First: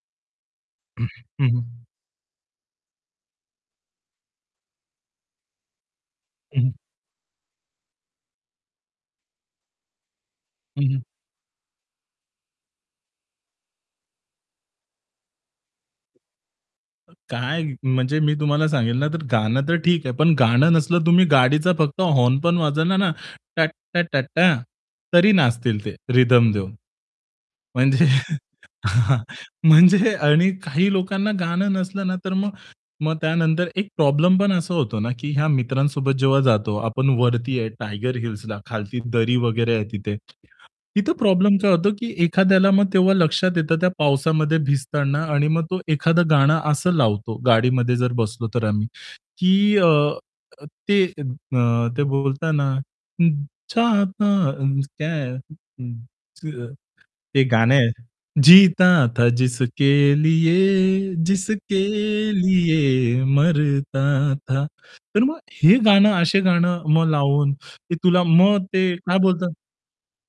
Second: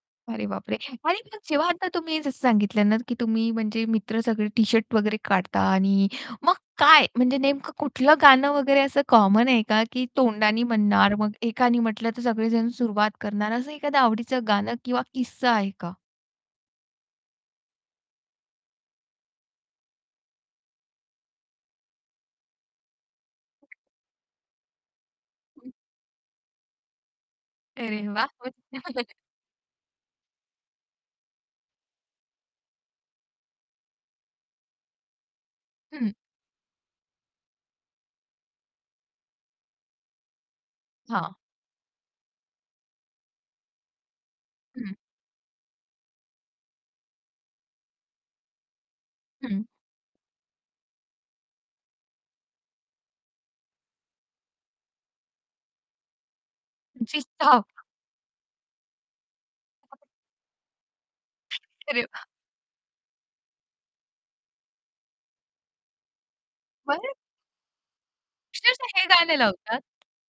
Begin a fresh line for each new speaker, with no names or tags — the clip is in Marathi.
अरे बापरे!
हं,
आणि मग जेव्हा
हं.
आता तुम्ही जसं सांगितलं ना की तुम्ही म्हणजे मित्र सगळे टी-शर्ट वगैरे काढता आणि मग
हं, हं.
काय, म्हणजे नेमकं कुठलं गाणं वगैरे असं कॉमन आहे का, की तोंडानी
हं, हं.
म्हणणार मग एकानी म्हटलं तर सगळेजण सुरुवात करणार, असं एखादं आवडीचं गाणं किंवा किस्सा आहे का?
अ, काय म्हणजे मी तुम्हाला सांगेल ना तर गाणं तर ठीक आहे. पण गाणं नसलं तुम्ही गाडीचा फक्त हॉर्न पण वाजवला ना टट् टा टटटा तरी
हं.
नाचतील ते रिथम देऊन. म्हणजे
अरे वाह! मस्त
हां, म्हणजे आणि काही लोकांना गाणं नसलं ना तर मग मग त्यानंतर एक प्रॉब्लेम पण असा होतो ना, की ह्या
हं.
मित्रांसोबत जेव्हा जातो, आपण वरती आहे टायगर हिल्सला खालती दरी वगैरे आहे तिथे. तिथे
हां.
प्रॉब्लेम काय होतो, की एखाद्याला मग तेव्हा लक्षात येतं त्या पावसामध्ये
हं.
भिजताना आणि मग तो एखादं गाणं असं लावतो गाडीमध्ये जर बसलो तर आम्ही,
हं.
की अ, ते अ, ते बोलताना हं, चाहता हं, क्या है अं, अ, एक गाणं
[unintelligible]
आहे, जीता था जिसके लिये, जिसके
अरे वाह!
लिये मरता था. तर मग हे गाणं असे गाणं मग
बरं.
लावून ते तुला मग
अक्षरशः
ते
हे
काय
गाणं
बोलतात
लावतात?